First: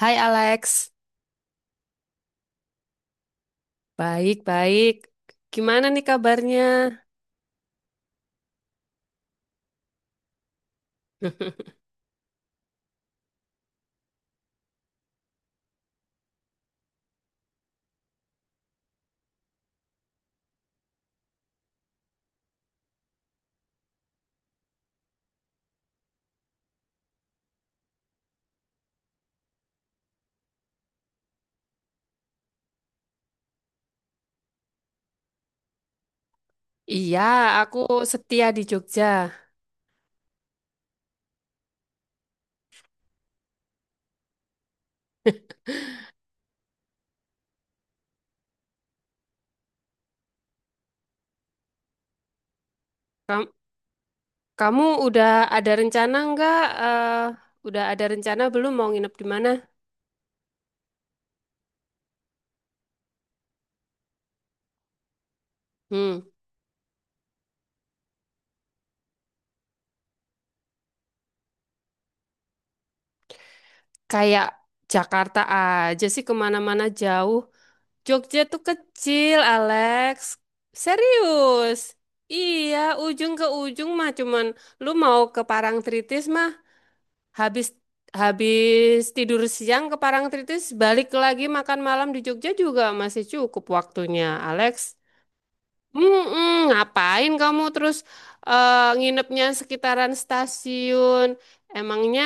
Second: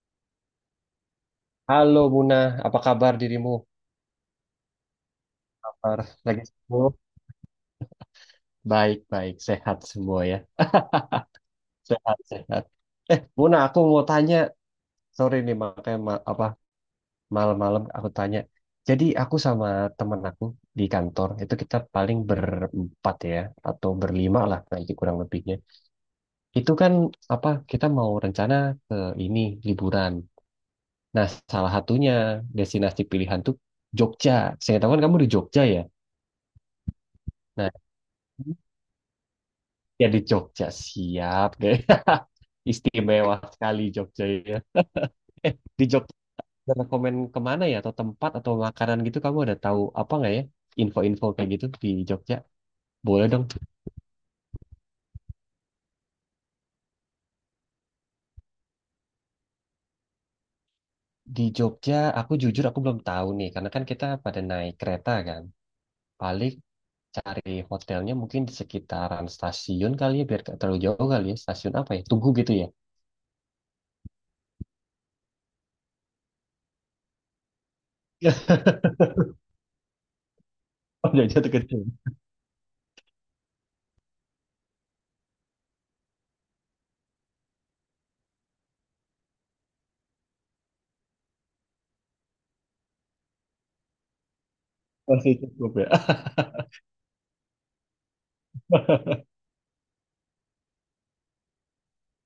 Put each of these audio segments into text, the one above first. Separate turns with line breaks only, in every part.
Hai Alex,
Halo Muna, apa kabar dirimu?
baik-baik. Gimana
Kabar
nih
lagi
kabarnya?
sembuh? Baik, baik, sehat semua ya. Sehat, sehat. Eh, Muna, aku mau tanya. Sorry nih, makanya ma- apa malam-malam aku tanya. Jadi aku sama temen aku di kantor itu kita paling berempat ya, atau berlima lah nanti kurang lebihnya. Itu kan apa kita mau rencana ke ini liburan. Nah, salah satunya destinasi pilihan tuh Jogja. Saya tahu kan kamu di Jogja ya.
Iya,
Nah,
aku setia di Jogja.
ya di Jogja siap deh. Istimewa sekali Jogja ya. Eh, di Jogja ada rekomen kemana ya atau tempat atau makanan gitu kamu ada tahu apa nggak ya? Info-info kayak gitu di Jogja. Boleh dong.
Kam- Kamu, udah ada rencana nggak? Udah ada rencana belum mau nginep di mana?
Di Jogja aku jujur aku belum tahu nih karena kan kita pada naik kereta kan.
Hmm,
Paling cari hotelnya mungkin di sekitaran stasiun kali ya biar nggak terlalu jauh kali ya. Stasiun apa ya? Tugu gitu ya.
kayak Jakarta aja sih kemana-mana jauh. Jogja tuh kecil, Alex.
Oh, Jogja tuh
Serius?
kecil.
Iya, ujung ke ujung mah cuman lu mau ke Parangtritis mah Habis habis tidur siang ke Parangtritis, balik lagi makan malam di Jogja juga masih cukup waktunya, Alex.
Masih cukup ya.
Mm-mm, ngapain kamu terus nginepnya sekitaran stasiun? Emangnya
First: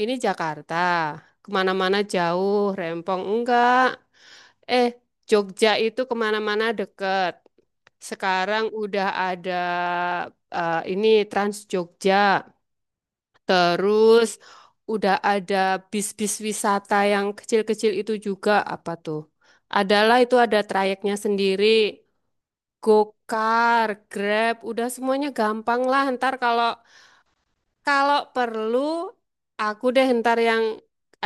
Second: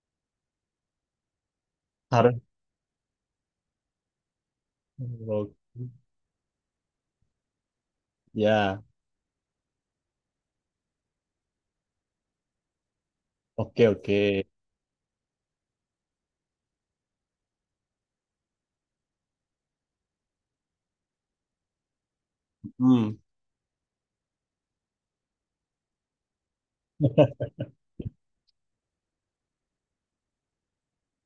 ini Jakarta, kemana-mana
Harus.
jauh, rempong enggak? Eh, Jogja itu kemana-mana deket. Sekarang
Ya.
udah ada ini Trans Jogja.
Oke, oke.
Terus udah ada bis-bis wisata yang kecil-kecil itu juga apa tuh? Adalah itu ada trayeknya sendiri,
Hmm,
Gokar, Grab, udah semuanya gampang lah. Ntar kalau kalau perlu aku deh ntar yang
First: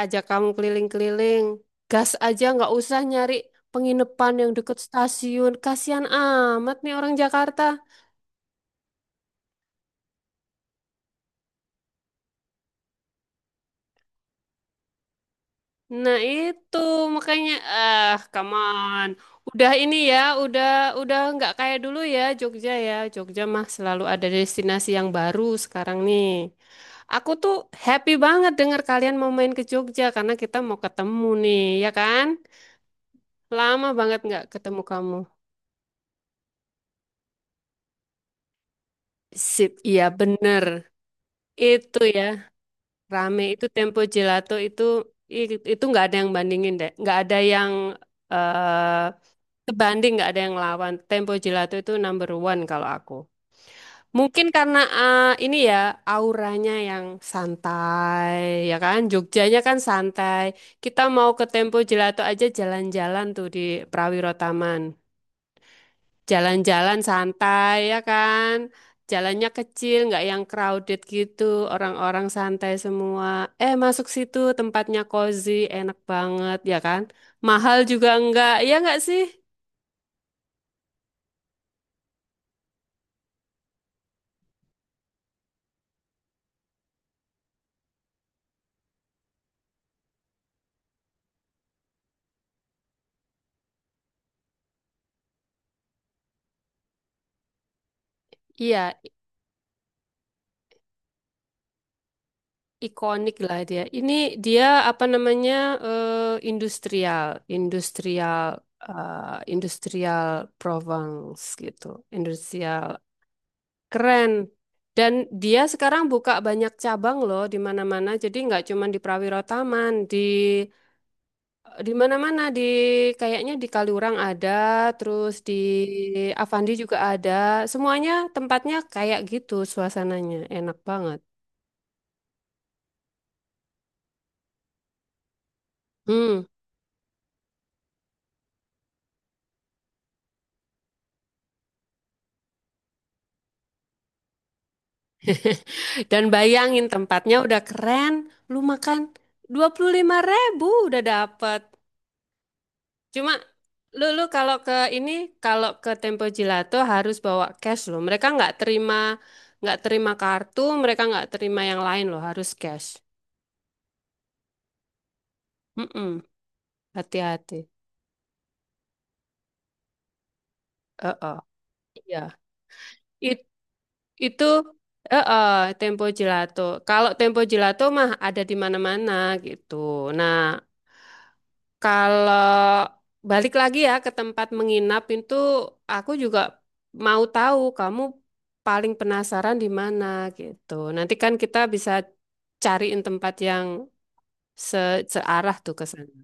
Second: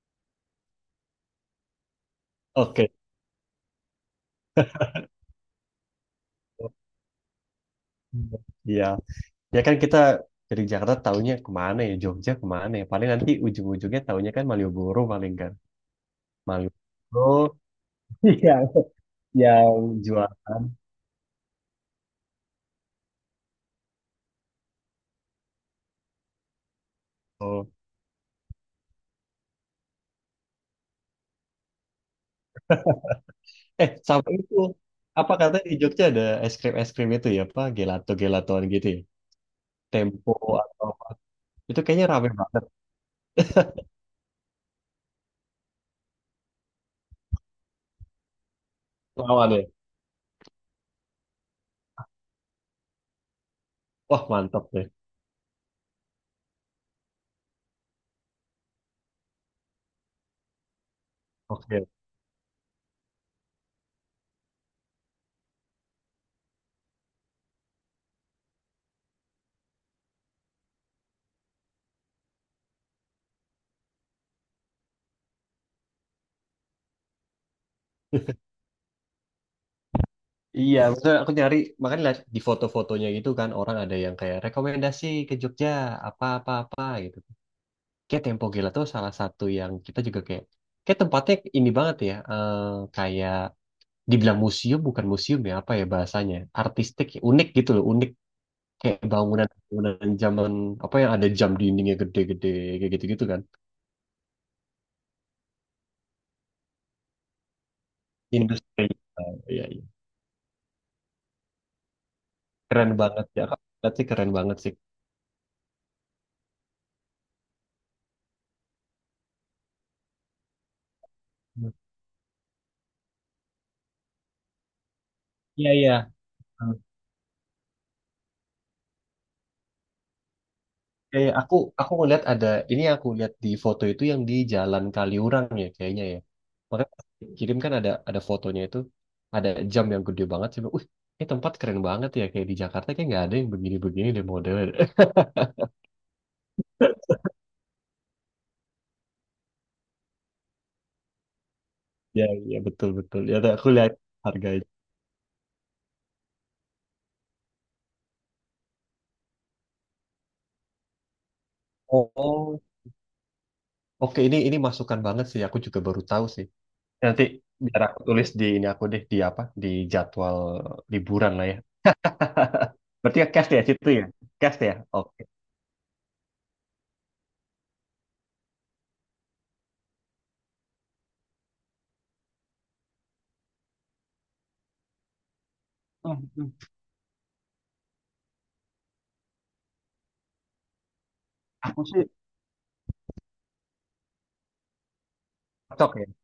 ajak kamu keliling-keliling. Gas aja nggak
oke.
usah nyari penginapan yang deket stasiun. Kasihan amat nih orang Jakarta.
Iya. Ya kan kita dari Jakarta taunya kemana ya? Jogja kemana ya? Paling nanti ujung-ujungnya taunya kan Malioboro paling kan.
Nah itu makanya
Malioboro
ah come
yang,
on. Udah
yang
ini ya,
jualan.
udah nggak kayak dulu ya. Jogja mah selalu ada destinasi yang baru sekarang nih. Aku tuh
Oh.
happy banget denger kalian mau main ke Jogja karena kita mau ketemu nih, ya kan? Lama
Eh,
banget
sama
nggak
itu.
ketemu kamu.
Apa katanya di Jogja ada es krim-es krim itu ya? Apa? Gelato-gelatoan gitu ya?
Sip, iya
Tempo
bener.
atau... Itu
Itu
kayaknya
ya,
rame banget.
rame itu Tempo Gelato itu itu nggak ada yang bandingin deh. Nggak ada yang eh,
Lawan ya?
sebanding nggak ada yang lawan. Tempo Gelato itu number one kalau aku.
Wah,
Mungkin
mantap
karena
deh.
ini ya auranya yang santai, ya kan? Jogjanya kan santai. Kita mau ke Tempo
Oke,
Gelato aja jalan-jalan tuh di Prawiro Taman. Jalan-jalan santai ya kan? Jalannya kecil, nggak yang crowded gitu. Orang-orang santai semua. Eh masuk situ tempatnya cozy, enak banget ya kan? Mahal juga enggak, ya nggak sih?
iya, maksudnya aku nyari, makanya lihat di foto-fotonya gitu kan, orang ada yang kayak rekomendasi ke Jogja, apa-apa-apa gitu. Kayak Tempo Gila tuh salah satu yang kita juga kayak tempatnya ini banget ya, kayak dibilang museum, bukan museum ya, apa ya bahasanya, artistik, ya, unik gitu loh, unik.
Iya,
Kayak bangunan-bangunan zaman, apa yang ada jam dindingnya gede-gede, kayak gitu-gitu
ikonik
kan.
lah dia. Ini dia apa namanya eh, industrial, industrial,
Industri, Iya, iya.
industrial Provence gitu, industrial
Keren banget ya, Kak. Berarti
keren.
keren banget sih.
Dan dia sekarang buka banyak cabang loh di mana-mana. Jadi nggak cuma di Prawiro Taman, di mana-mana di kayaknya di Kaliurang ada, terus di
Iya, iya.
Avandi juga ada. Semuanya tempatnya kayak gitu, suasananya enak banget.
Kayak aku ngeliat ada ini aku lihat di foto itu yang di Jalan Kaliurang ya kayaknya ya.
Hmm.
Makanya pas kirim kan ada fotonya itu ada jam yang gede banget sih. Wih, ini tempat keren banget ya kayak di Jakarta kayak nggak ada yang begini-begini deh modelnya.
Dan bayangin tempatnya udah keren, lu makan 25 ribu udah dapet.
Ya, ya, betul betul.
Cuma
Ya aku lihat
lu kalau
harganya.
ke ini, kalau ke Tempo Gelato harus bawa cash loh. Mereka nggak terima kartu, mereka nggak terima yang lain loh, harus
Oh,
cash.
oke ini masukan banget sih. Aku juga baru
Mm-mm,
tahu sih. Nanti
hati-hati.
biar aku tulis di ini aku deh di apa di jadwal liburan
Heeh.
lah ya.
Iya.
Berarti ya
It-
cash ya situ ya,
itu
cash ya. Oke.
heeh, Tempo Gelato. Kalau Tempo Gelato mah ada di mana-mana gitu. Nah, kalau balik lagi ya ke tempat menginap itu, aku
Hmm,
juga
hmm.
mau tahu kamu paling penasaran di mana gitu. Nanti kan kita
Aku
bisa
sih
cariin tempat yang searah tuh ke
cocok ya?
sana.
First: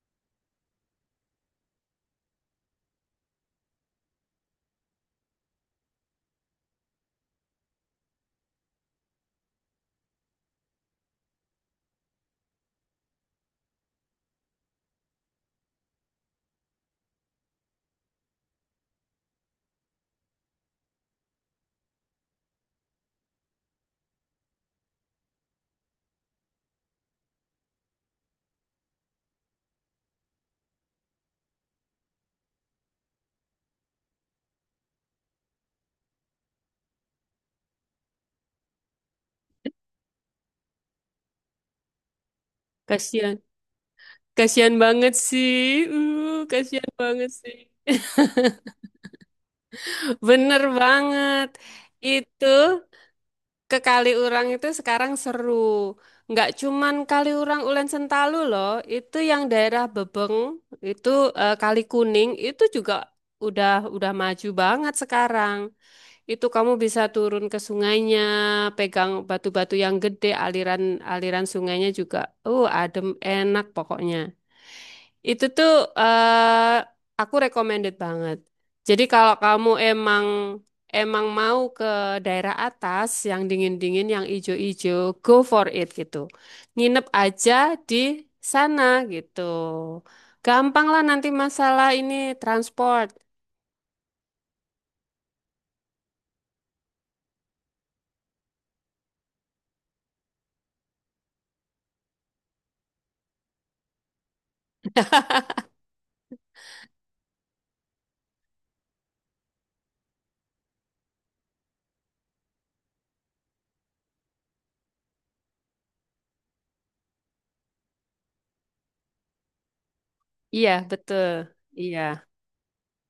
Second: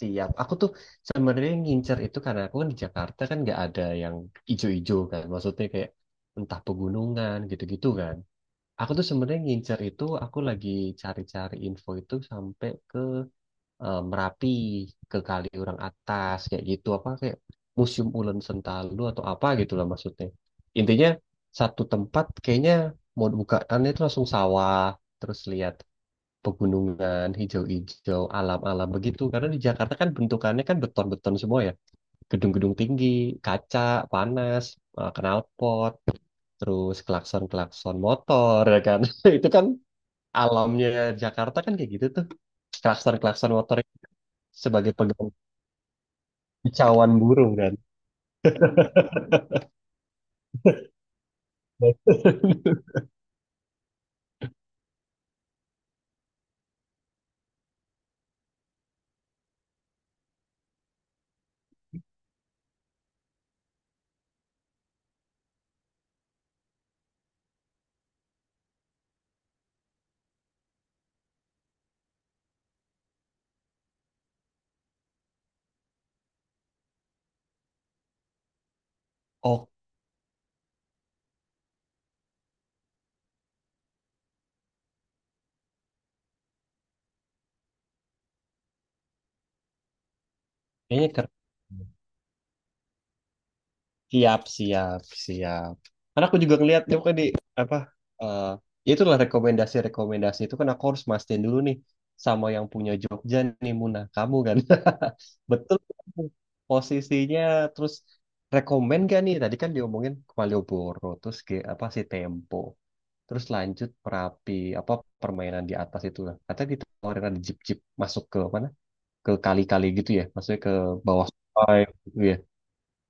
Siap. Aku tuh sebenarnya ngincer itu karena aku kan di Jakarta kan nggak ada yang ijo-ijo kan. Maksudnya kayak entah pegunungan gitu-gitu kan. Aku tuh sebenarnya ngincer itu aku lagi cari-cari info itu sampai ke Merapi, ke Kaliurang Atas kayak gitu apa kayak Museum Ulen Sentalu atau apa gitu lah maksudnya. Intinya satu tempat kayaknya mau bukaan itu langsung sawah terus lihat pegunungan, hijau-hijau, alam-alam begitu. Karena di Jakarta kan bentukannya kan beton-beton semua ya. Gedung-gedung tinggi, kaca, panas, knalpot, terus klakson-klakson motor ya kan. Itu kan alamnya Jakarta kan kayak gitu tuh.
Kasihan,
Klakson-klakson motor
kasihan
sebagai
banget
pegangan
sih. Kasihan
kicauan
banget
burung
sih.
kan.
Bener banget. Itu ke Kaliurang itu sekarang seru. Nggak cuman Kaliurang Ulen Sentalu loh, itu yang daerah Bebeng, itu Kali Kuning itu juga udah udah maju banget sekarang. Itu kamu bisa turun ke sungainya, pegang batu-batu yang gede, aliran-aliran sungainya juga. Adem, enak pokoknya. Itu tuh eh aku recommended banget. Jadi kalau kamu
Oh,
emang emang mau ke daerah atas yang dingin-dingin, yang ijo-ijo, go for it gitu. Nginep aja di sana gitu. Gampang lah
kayaknya
nanti
keren.
masalah ini transport.
Siap, siap, siap. Karena aku juga ngeliat tuh kan di apa eh ya itulah rekomendasi-rekomendasi itu kan aku harus mastiin dulu nih sama yang punya Jogja nih Muna kamu kan. Betul posisinya terus rekomen gak nih? Tadi kan diomongin ke Malioboro terus ke apa sih Tempo. Terus lanjut Merapi apa permainan di atas itu lah. Katanya ditawarin ada jeep-jeep masuk ke mana? Ke kali-kali gitu ya. Maksudnya ke
Iya, betul.
bawah sungai
Iya.
gitu ya.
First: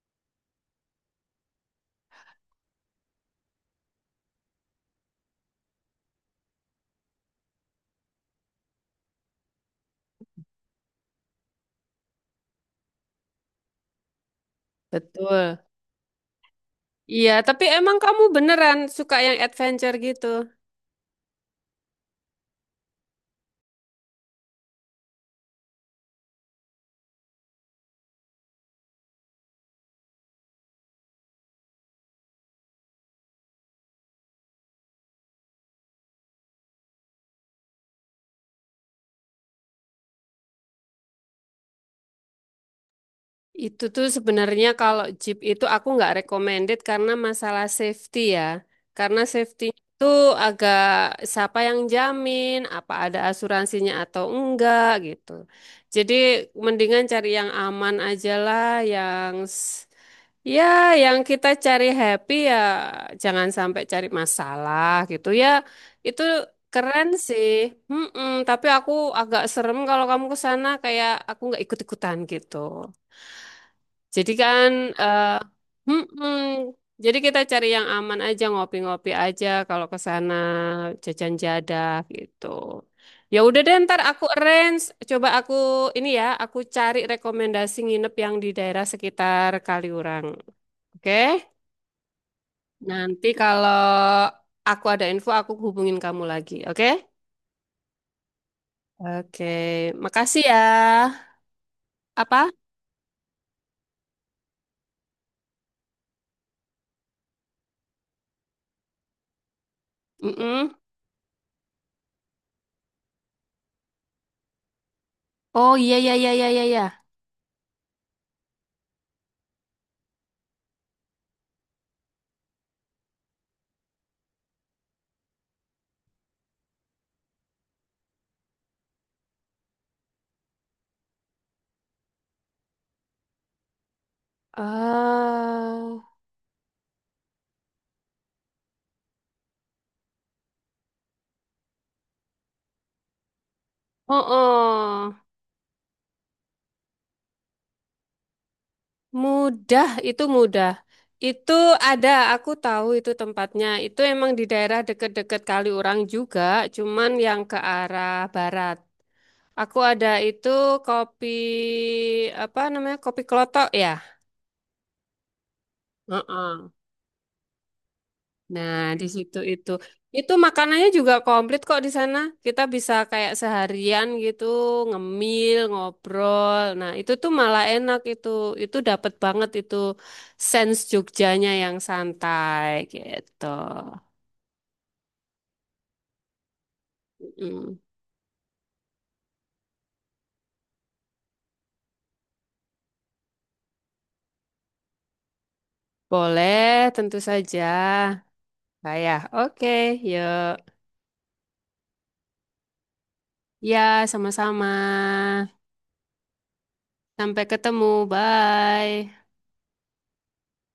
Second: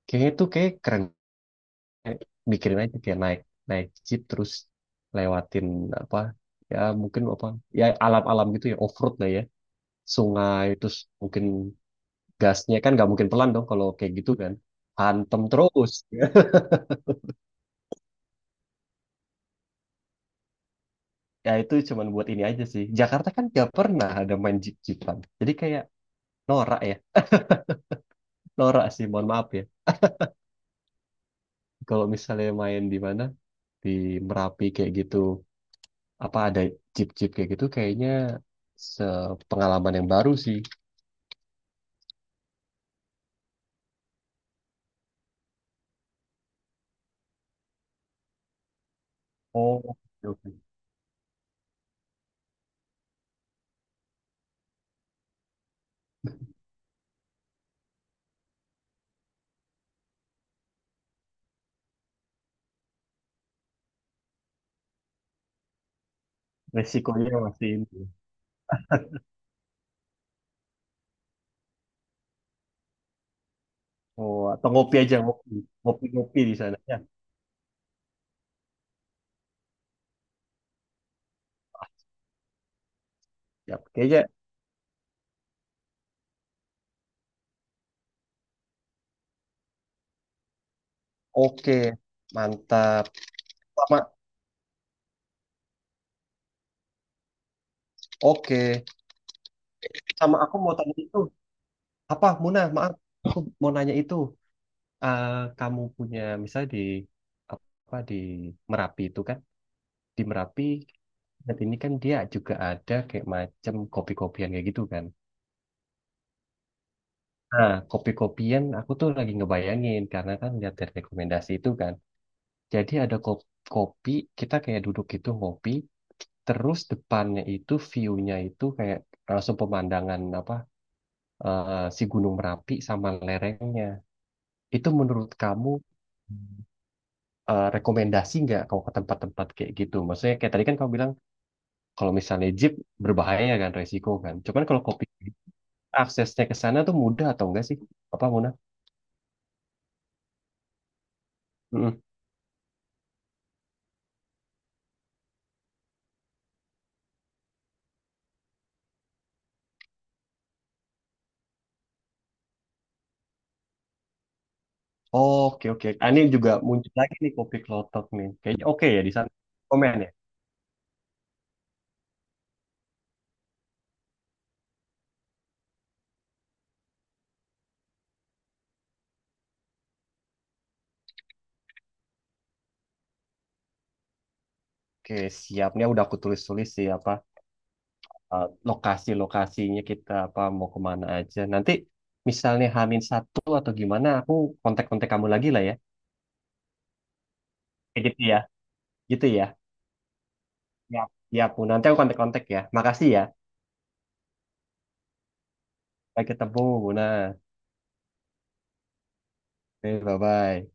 Kayaknya itu kayak keren kayak mikirin aja kayak naik naik jeep terus lewatin apa ya mungkin apa ya alam-alam gitu ya off-road lah ya sungai terus mungkin gasnya kan nggak mungkin pelan dong kalau kayak gitu kan hantem
Betul.
terus.
Iya, tapi emang kamu beneran suka yang adventure gitu.
Ya itu cuman buat ini aja sih Jakarta kan nggak pernah ada main jeep-jeepan jadi kayak norak ya norak sih mohon maaf ya kalau misalnya main di mana di Merapi kayak gitu apa ada jeep-jeep kayak gitu kayaknya sepengalaman yang baru sih.
Itu tuh sebenarnya kalau Jeep itu aku nggak recommended karena masalah safety ya. Karena safety
Oh,
itu
oke.
agak siapa yang jamin, apa ada asuransinya atau enggak gitu. Jadi mendingan cari yang aman aja lah, yang Ya, yang kita cari happy ya jangan sampai cari masalah gitu ya. Itu keren
Resikonya
sih.
masih ini.
Mm-mm, tapi aku agak serem kalau kamu ke sana kayak aku nggak ikut-ikutan gitu. Jadi
Oh, atau
kan
ngopi aja,
eh
ngopi.
mm-mm,
Ngopi-ngopi di sana. Ya,
jadi kita cari yang aman aja, ngopi-ngopi aja kalau ke sana jajan
ah,
jadah gitu. Ya udah deh
siap.
ntar
Kayaknya
aku arrange, coba aku ini ya, aku cari rekomendasi nginep yang di daerah sekitar Kaliurang. Oke?
oke. Mantap.
Nanti kalau
Sama,
aku ada info, aku hubungin kamu lagi, oke?
oke.
Oke,
Sama
makasih
aku
ya.
mau tanya itu. Apa,
Apa?
Muna? Maaf. Aku mau nanya itu. Eh, kamu punya, misalnya di, apa, di Merapi itu kan. Di Merapi,
Mm-mm.
saat ini kan dia juga ada kayak macam kopi-kopian kayak gitu kan.
Oh iya iya iya iya iya. Iya.
Nah, kopi-kopian aku tuh lagi ngebayangin. Karena kan lihat dari rekomendasi itu kan. Jadi ada kopi, kita kayak duduk gitu ngopi, terus depannya itu view-nya itu kayak langsung pemandangan apa si Gunung Merapi sama lerengnya. Itu menurut kamu
Eh,
rekomendasi nggak kalau ke tempat-tempat kayak gitu? Maksudnya kayak tadi kan kamu bilang kalau misalnya jeep berbahaya kan resiko
oh,
kan. Cuman kalau kopi
oh,
aksesnya ke sana tuh mudah atau enggak sih? Apa Muna?
mudah. Itu
Mm-mm.
ada, aku tahu itu tempatnya. Itu emang di daerah deket-deket Kaliurang juga, cuman yang ke arah barat. Aku ada itu kopi apa namanya kopi kelotok ya.
Oh, oke oke. Ah, ini juga
Heeh.
muncul lagi nih kopi klotok nih. Kayaknya
Nah,
oke ya
di
di sana.
situ itu.
Komen ya.
Itu makanannya juga komplit kok di sana. Kita bisa kayak seharian gitu, ngemil, ngobrol. Nah, itu tuh malah enak itu. Itu dapet banget itu sense Jogjanya yang santai gitu.
Oke, siapnya udah aku tulis-tulis sih apa
Mm.
lokasi-lokasinya kita apa mau kemana aja. Nanti misalnya Hamin satu atau gimana, aku kontak-kontak kamu lagi lah ya.
Boleh, tentu saja.
Kayak gitu ya,
Bayah.
gitu ya.
Oke, yuk.
Ya, ya Bu. Nanti aku kontak-kontak ya. Makasih ya.
Ya, sama-sama.
Sampai ketemu, Bu. Nah,
Sampai ketemu. Bye.
bye bye.